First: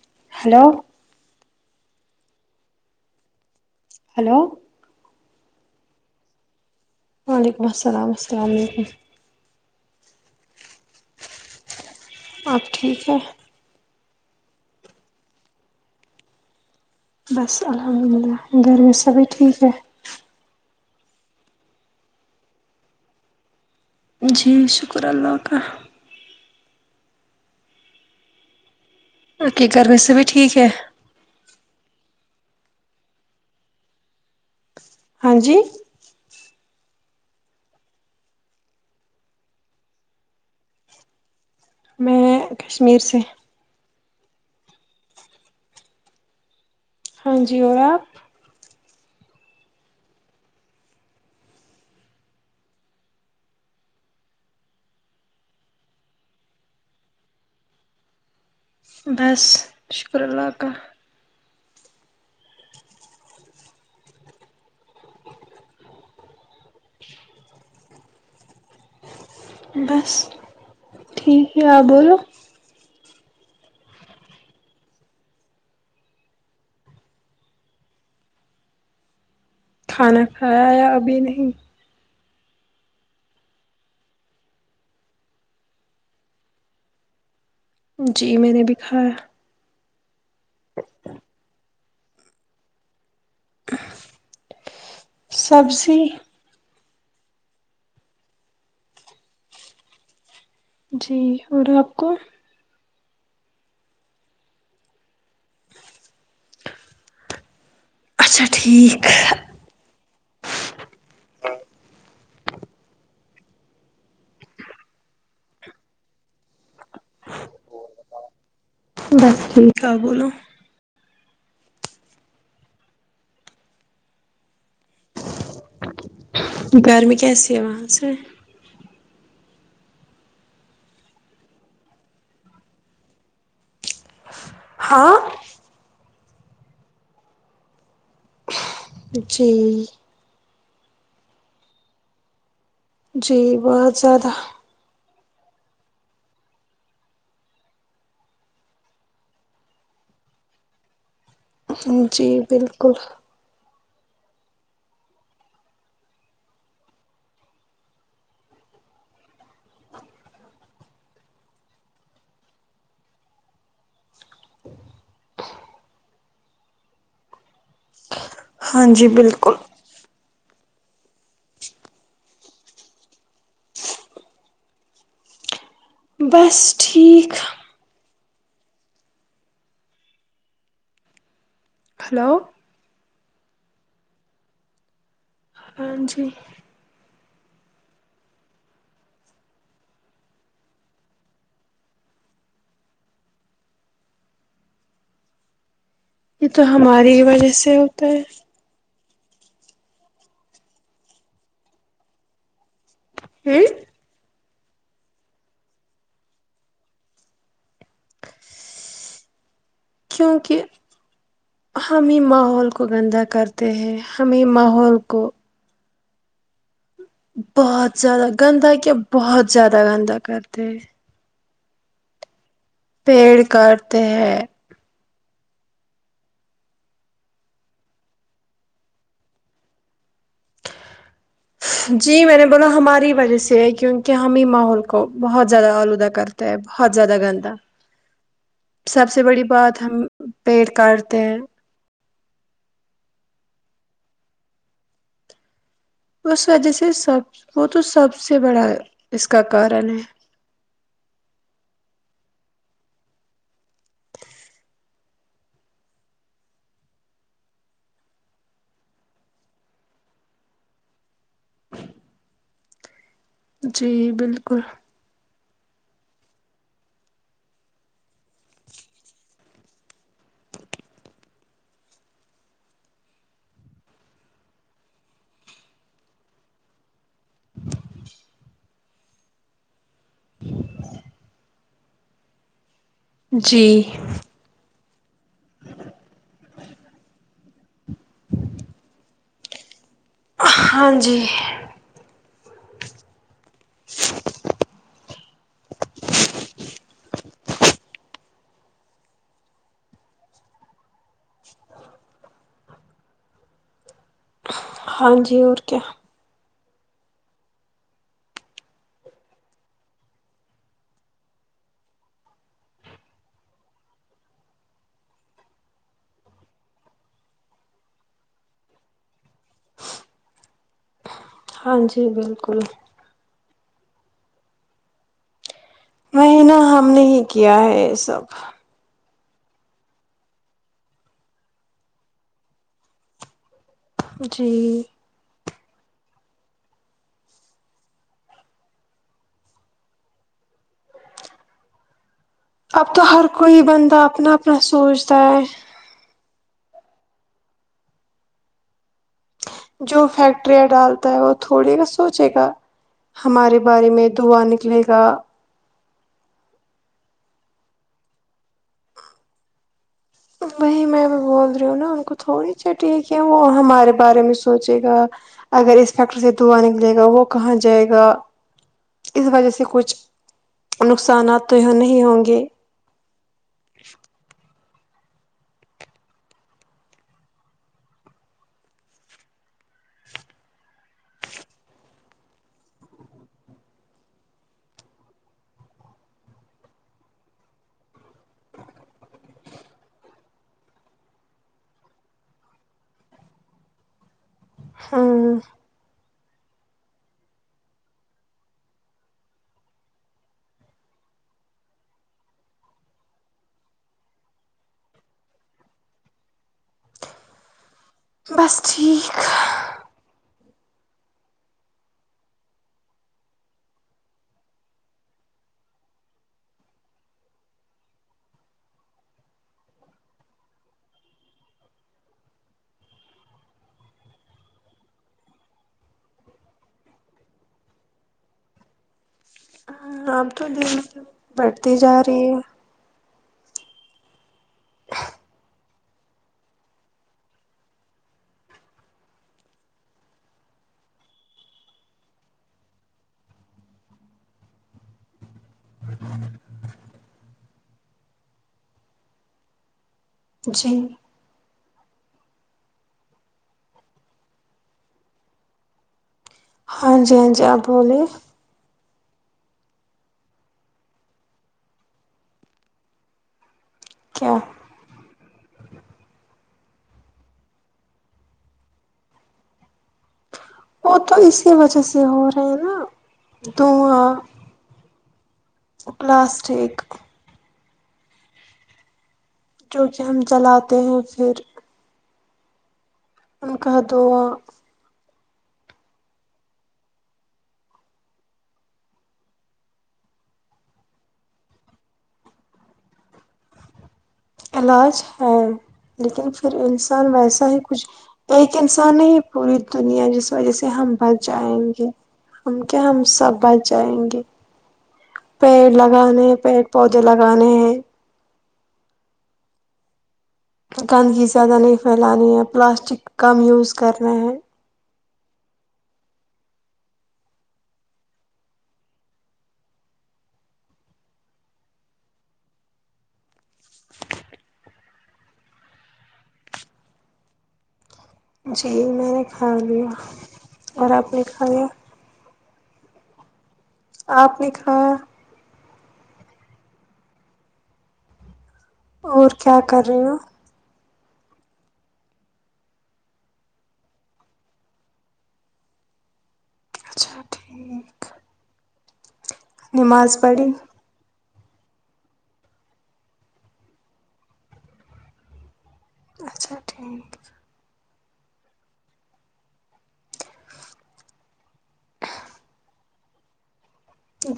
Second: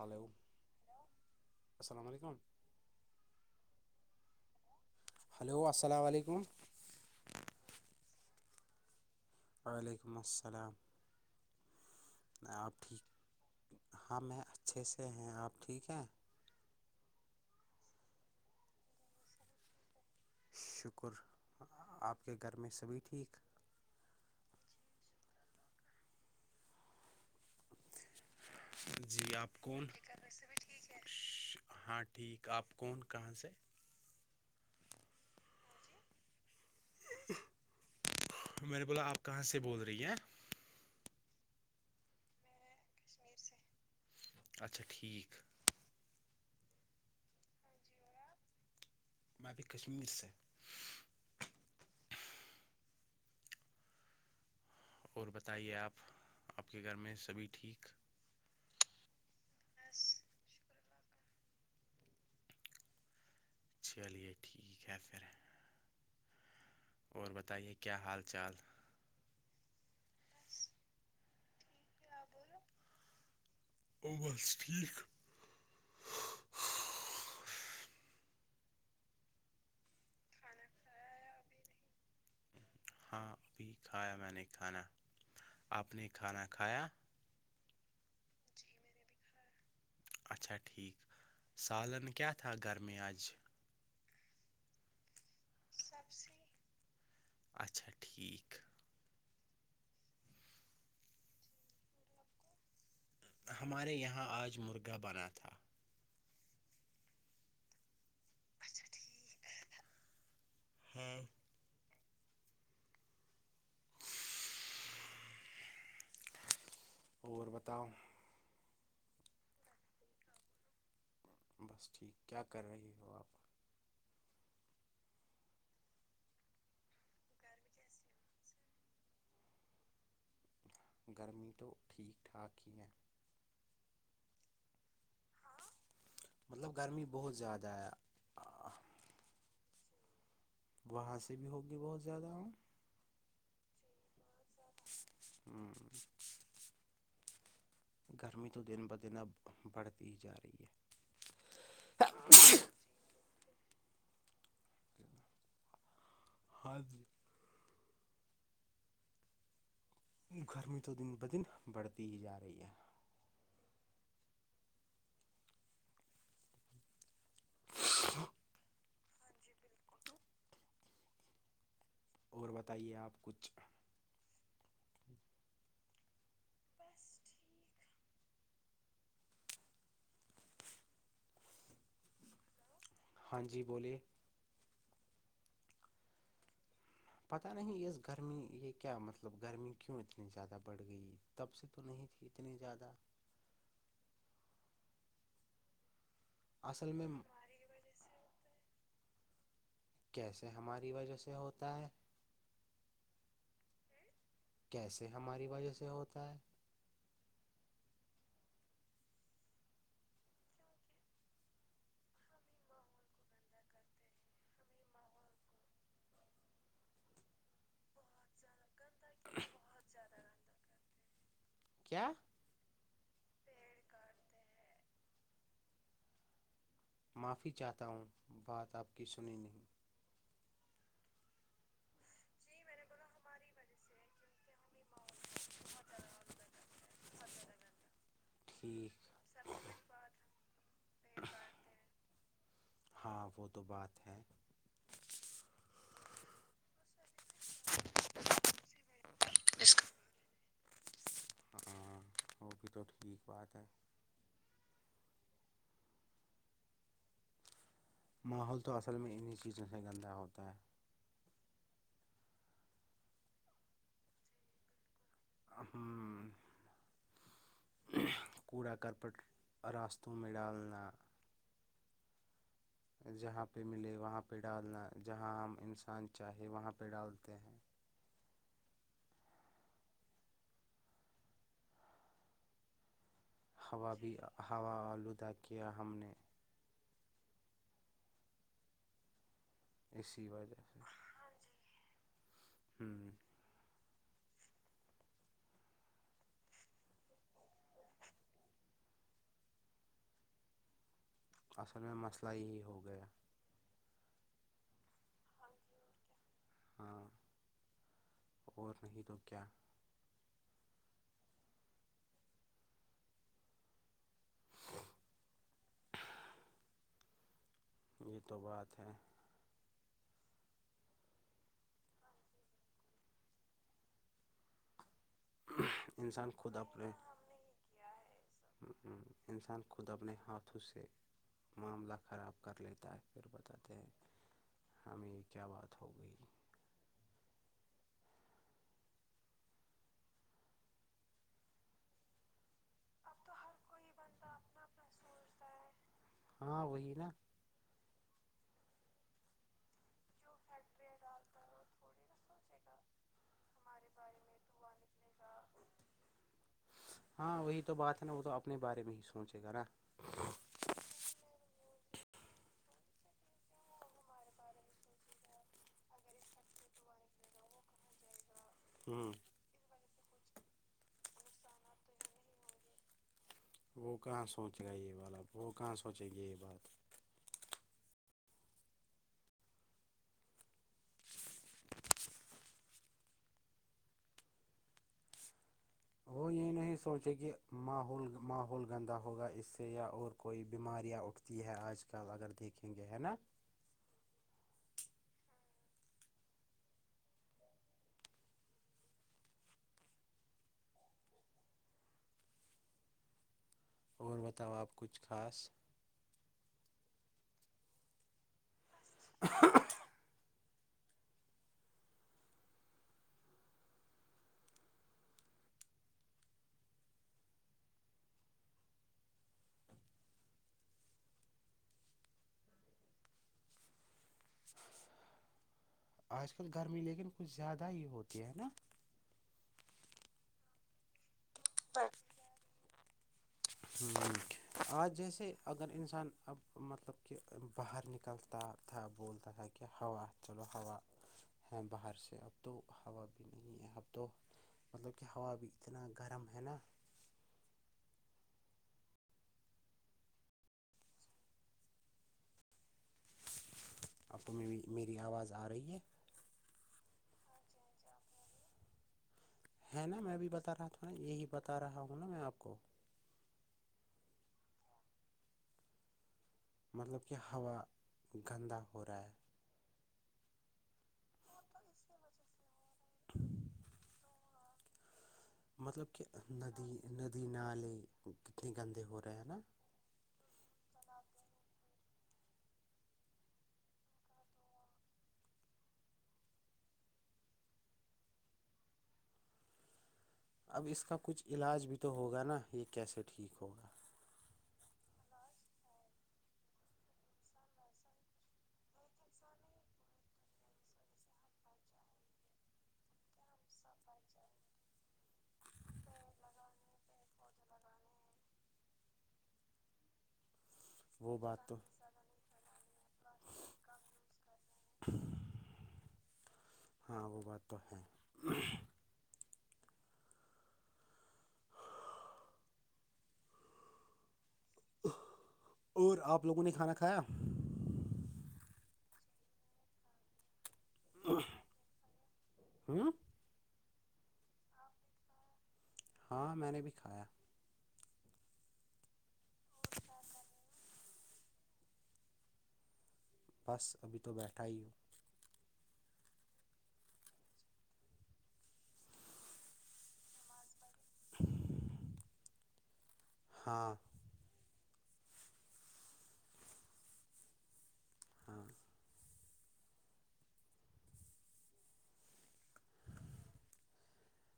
hello السلام علیکم hello hello السلام علیکم وعلیکم السلام السلام علیکم وعلیکم السلام آپ ٹھیک ہاں میں اچھے سے ہیں آپ ٹھیک ہیں بس الحمد للہ گھرمی سبھی ٹھیک ہے شکر آپ کے گھر میں سبھی ٹھیک جی شکر اللہ کا جی آپ کون کرنے سے بھی ٹھیک شهھہ ہاں ٹھیک آپ کون کہاں سے ہاں جی میں نے بولا آپ کہاں سے بول رہی ہیں میں کشمیر سے کیس اچھا ٹھیک ہاں جی اور آپ م بھیی کشمیر سے اور بتائیے آپ آپ کے گھر میں سبھی ٹھیک بس شکر اللہ کا چلیے ٹھیک ہے پھر اور بتائیے کیا حال چال بس ٹھیک ہے آپ بولو بلو بس ٹھیک ہے کھانا کھایا یا ابھی نہیں ہاں ابھی کھایا میں نے کھانا آپ نے کھانا کھایا جی میں نے بھی کھایا اچھا ٹھیک سالن کیا تھا گھر میں آج سبزی سب سی اچھا ٹھیک جی اور آپ کو ہمارے یہاں آج مرگا بنا تھا اچھا ٹھیک ہے ہاں اور بتاؤ بس ٹھیک ہے بولو بس ٹھیک کیا کر رہی ہو آپ گرمی میں کیسی آواز ہے گرمی تو ٹھیک ٹھاک ہی ہے ہاں ہاں مطلب گرمی بہت زیادہ آیا ہ جی وہاں سے بھی ہوگی بہت زیادہ ہوں جی بہت زیادہ ہوں گرمی تو دن بدن اب بڑھتی ہی جا رہی ہے جی جی بالکل ہاں جی گرمی تو دن با دن بڑھتی ہی جا رہی ہے ہ ہاں جی بالکل اور بتائیے آپ کچھ بس ٹھیک ہلو ہاں جی بولیے ہاں جی پتہ نہیں یہ گرمی یہ کہ کیا مطلب گرمی کیوں اتنی زیادہ بڑھ گئی تب سے تو نہیں تھی اتنی زیادہ یہ تو اصل میں ہماری ہی وجہ سے ہوتا ہے کیسے ہماری وجہ سے ہوتا ہے ہوں کیسے ہماری وجہ سے ہوتا ہے کیونکہ ہم ہی ماحول کو گندا کرتے ہیں ہم ہی ماحول کو بہت زیادہ گندہ کیا بہت زیادہ گندا کرتے ہیں کیا پیڑ کاٹتے ہیں معافی چاہتا ہوں بات آپ کی سنی نہیں جی میں نے بولا ہماری وجہ سے ہے کیونکہ ہم ہی ماحول کو بہت زیادہ آلودہ کرتے بہت زیادہ گندہ سب ٹھیک سے بڑی بات ہم پیڑ کاٹتے ہیں ہاں وہ تو بات ہے اس وجہ سے سب وہ تو سب سے بڑا اس کا کارن ہے ہاں وہ بھی تو ٹھیک بات ہے ماحول تو اصل میں انہیں چیزوں سے گندہ ہوتا ہے جی بالکل ہاں کوڑا کرپٹ راستوں میں ڈالنا جہاں پہ ملے وہاں پہ ڈالنا جہاں ہم انسان چاہے وہاں پہ ڈالتے ہیں جی ہوا بھی ہوا آلودہ کیا ہم نے اسی وجہ سے ہاں جی ہوں اصل میں مسئلہ یہی ہو گیا ہاں جی اور کیا ہاں اور نہیں تو کیا [inaudible] یہ تو بات ہے ہاں جی بالکل [inaudible] وا ہی ہے خود نا ہم اپنے نے ہی کیا ہے یہ سب انسان خود اپنے ہاتھوں سے معاملہ خراب کر لیتا ہے پھر بتاتے ہیں جی ہمیں کیا بات ہوگئی اب تو ہر کوئی بندہ اپنا اپنا سوچتا ہے ہاں وہی ناں جو فیکٹریاں ڈالتا ہے وہ تھوڑی نہ سوچے گا ہمارے بارے میں دھواں نکلے گا ہاں وہی تو بات ہے ناں وہ تو اپنے بارے میں ہی سوچے گا ناں وہی میں بھی بول رہی ہوں نا ان کو تھوڑی چٹی ہے کہ وہ ہمارے بارے میں سوچے گا اگر اس فیکٹری سے دھواں نکلے گا وہ کہاں جائے گا ہوں اس وجہ سے کچھ نقصانات تو یہاں نہیں ہوں گے وہ کہاں سوچ گا یہ والا وہ کہاں سوچیں گے یہ بات وہ یہ نہیں سوچے کہول ماحول گندا ہوگا اس سے یا اور کوئی بیماریاں اٹھ یہ ہے آج کل اگر دیکھیں گے ہے ناں ہاں اور بتاؤ آپ کچھ خاص بس ٹھیک آج کل گرمی لیکن کچھ زیادہ ہی ہوتی ہے ناں آپ تو دن سے بڑھتی جا رہی ہیں ہ آج جیسے اگر انسان اب مطلب کہ باہر نکلتا تھا بولتا تھا کہ ہوا چلو ہوا ہے باہر سے اب تو ہوا بھی نہیں ہے اب تو مطلب کہ ہوا بھی اتنا گرم ہے ناں جی آپ کو میری میری آواز آ رہی ہے ہاں جی ہاں جی آپ بولیے ہے نا میں بھی بتا رہا تھا ناں یہی بتا رہا ہوں ناں میں آپ کو کیا مطلب کہ ہوا گندا ہو رہا ہے وہ تو اسی وجہ سے ہو رہے ہیں نا دھواں مطلب کہ ندی پلاسٹک ندی نالے کتنے گندے ہو رہے ہیں ناں جو کہ ہم جلاتے ہیں پھر ان کا دھواں اب اس کا کچھ علاج بھی تو ہوگا ناں یہ کیسے ٹھیک ہوگا علاج ہے لیکن پھر انسان ویسا ہی کچھ بلکہ انسان نے ہی پوری دنیا جس وجہ سے ہم بچ جائیں گے ہم کیا ہم سب بچ جائیں گے پیڑ لگانے ہیں پیڑ پودے لگانے ہیں وہ گندگی بات زیادہ تو نہیں پھیلانی ہے پلاسٹک کم یوز کرنا ہے ہاں وہ بات تو ہے اور آپ لوگوں نے کھانا کھایا جی میں نے کھا لیا اور آپ نے کھایا ہاں آپ نے کھایا ہاں میں نے بھی کھایا اور کیا کر رہے ہو بس ابھی تو بیٹھا ہی ہوں اچھا ٹھیک نماز پڑھی ہاں اچھا ٹھیک ہاں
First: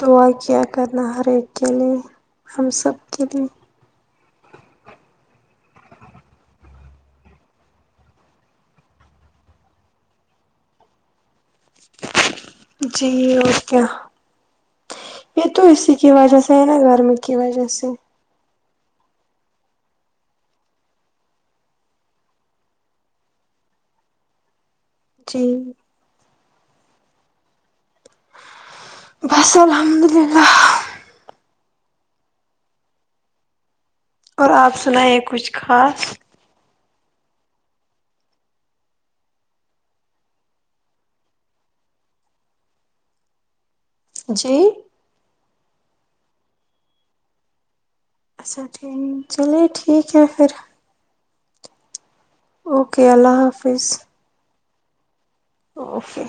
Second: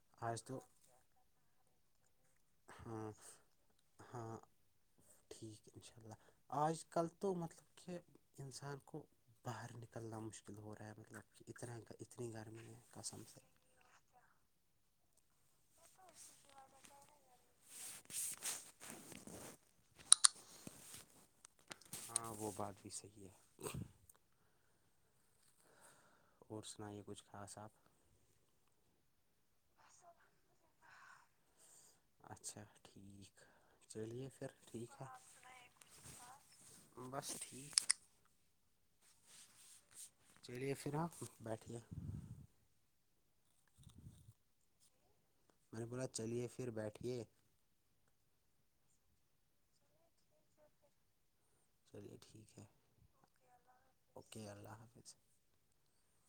دعا آج تو کیا کرنا ہر ایک کے لیے ہم سب ہاں کے لیے ہاں ٹھیک ہے انشاء اللہ آج کل تو مطلب کہ انسان کو باہر نکلنا مشکل ہو رہا ہے مطلب کہ اتنا کا اتنی گرمی ہے جی قسم سے اور کیا یہ تو اسی کی وجہ سے ہے نا گرمی تو کی وجہ سے ہاں وہ بات بھی صحیح ہے جی اور سنائیے کچھ خاص آپ بس الحمد للہ اچھا ٹھیک چلیے پھر اور آپ ٹھیک ہے سنائیں کچھ خاص بس ٹھیک چلیے پھر آپ بیٹھے جی میں نے بولا چلیے پھر بیٹھیے اچھا ٹھیک چلیے ٹھیک ہے پھر چلیے ٹھیک ہے اوکے اللہ حافظ اوکے اللہ حافظ اوکے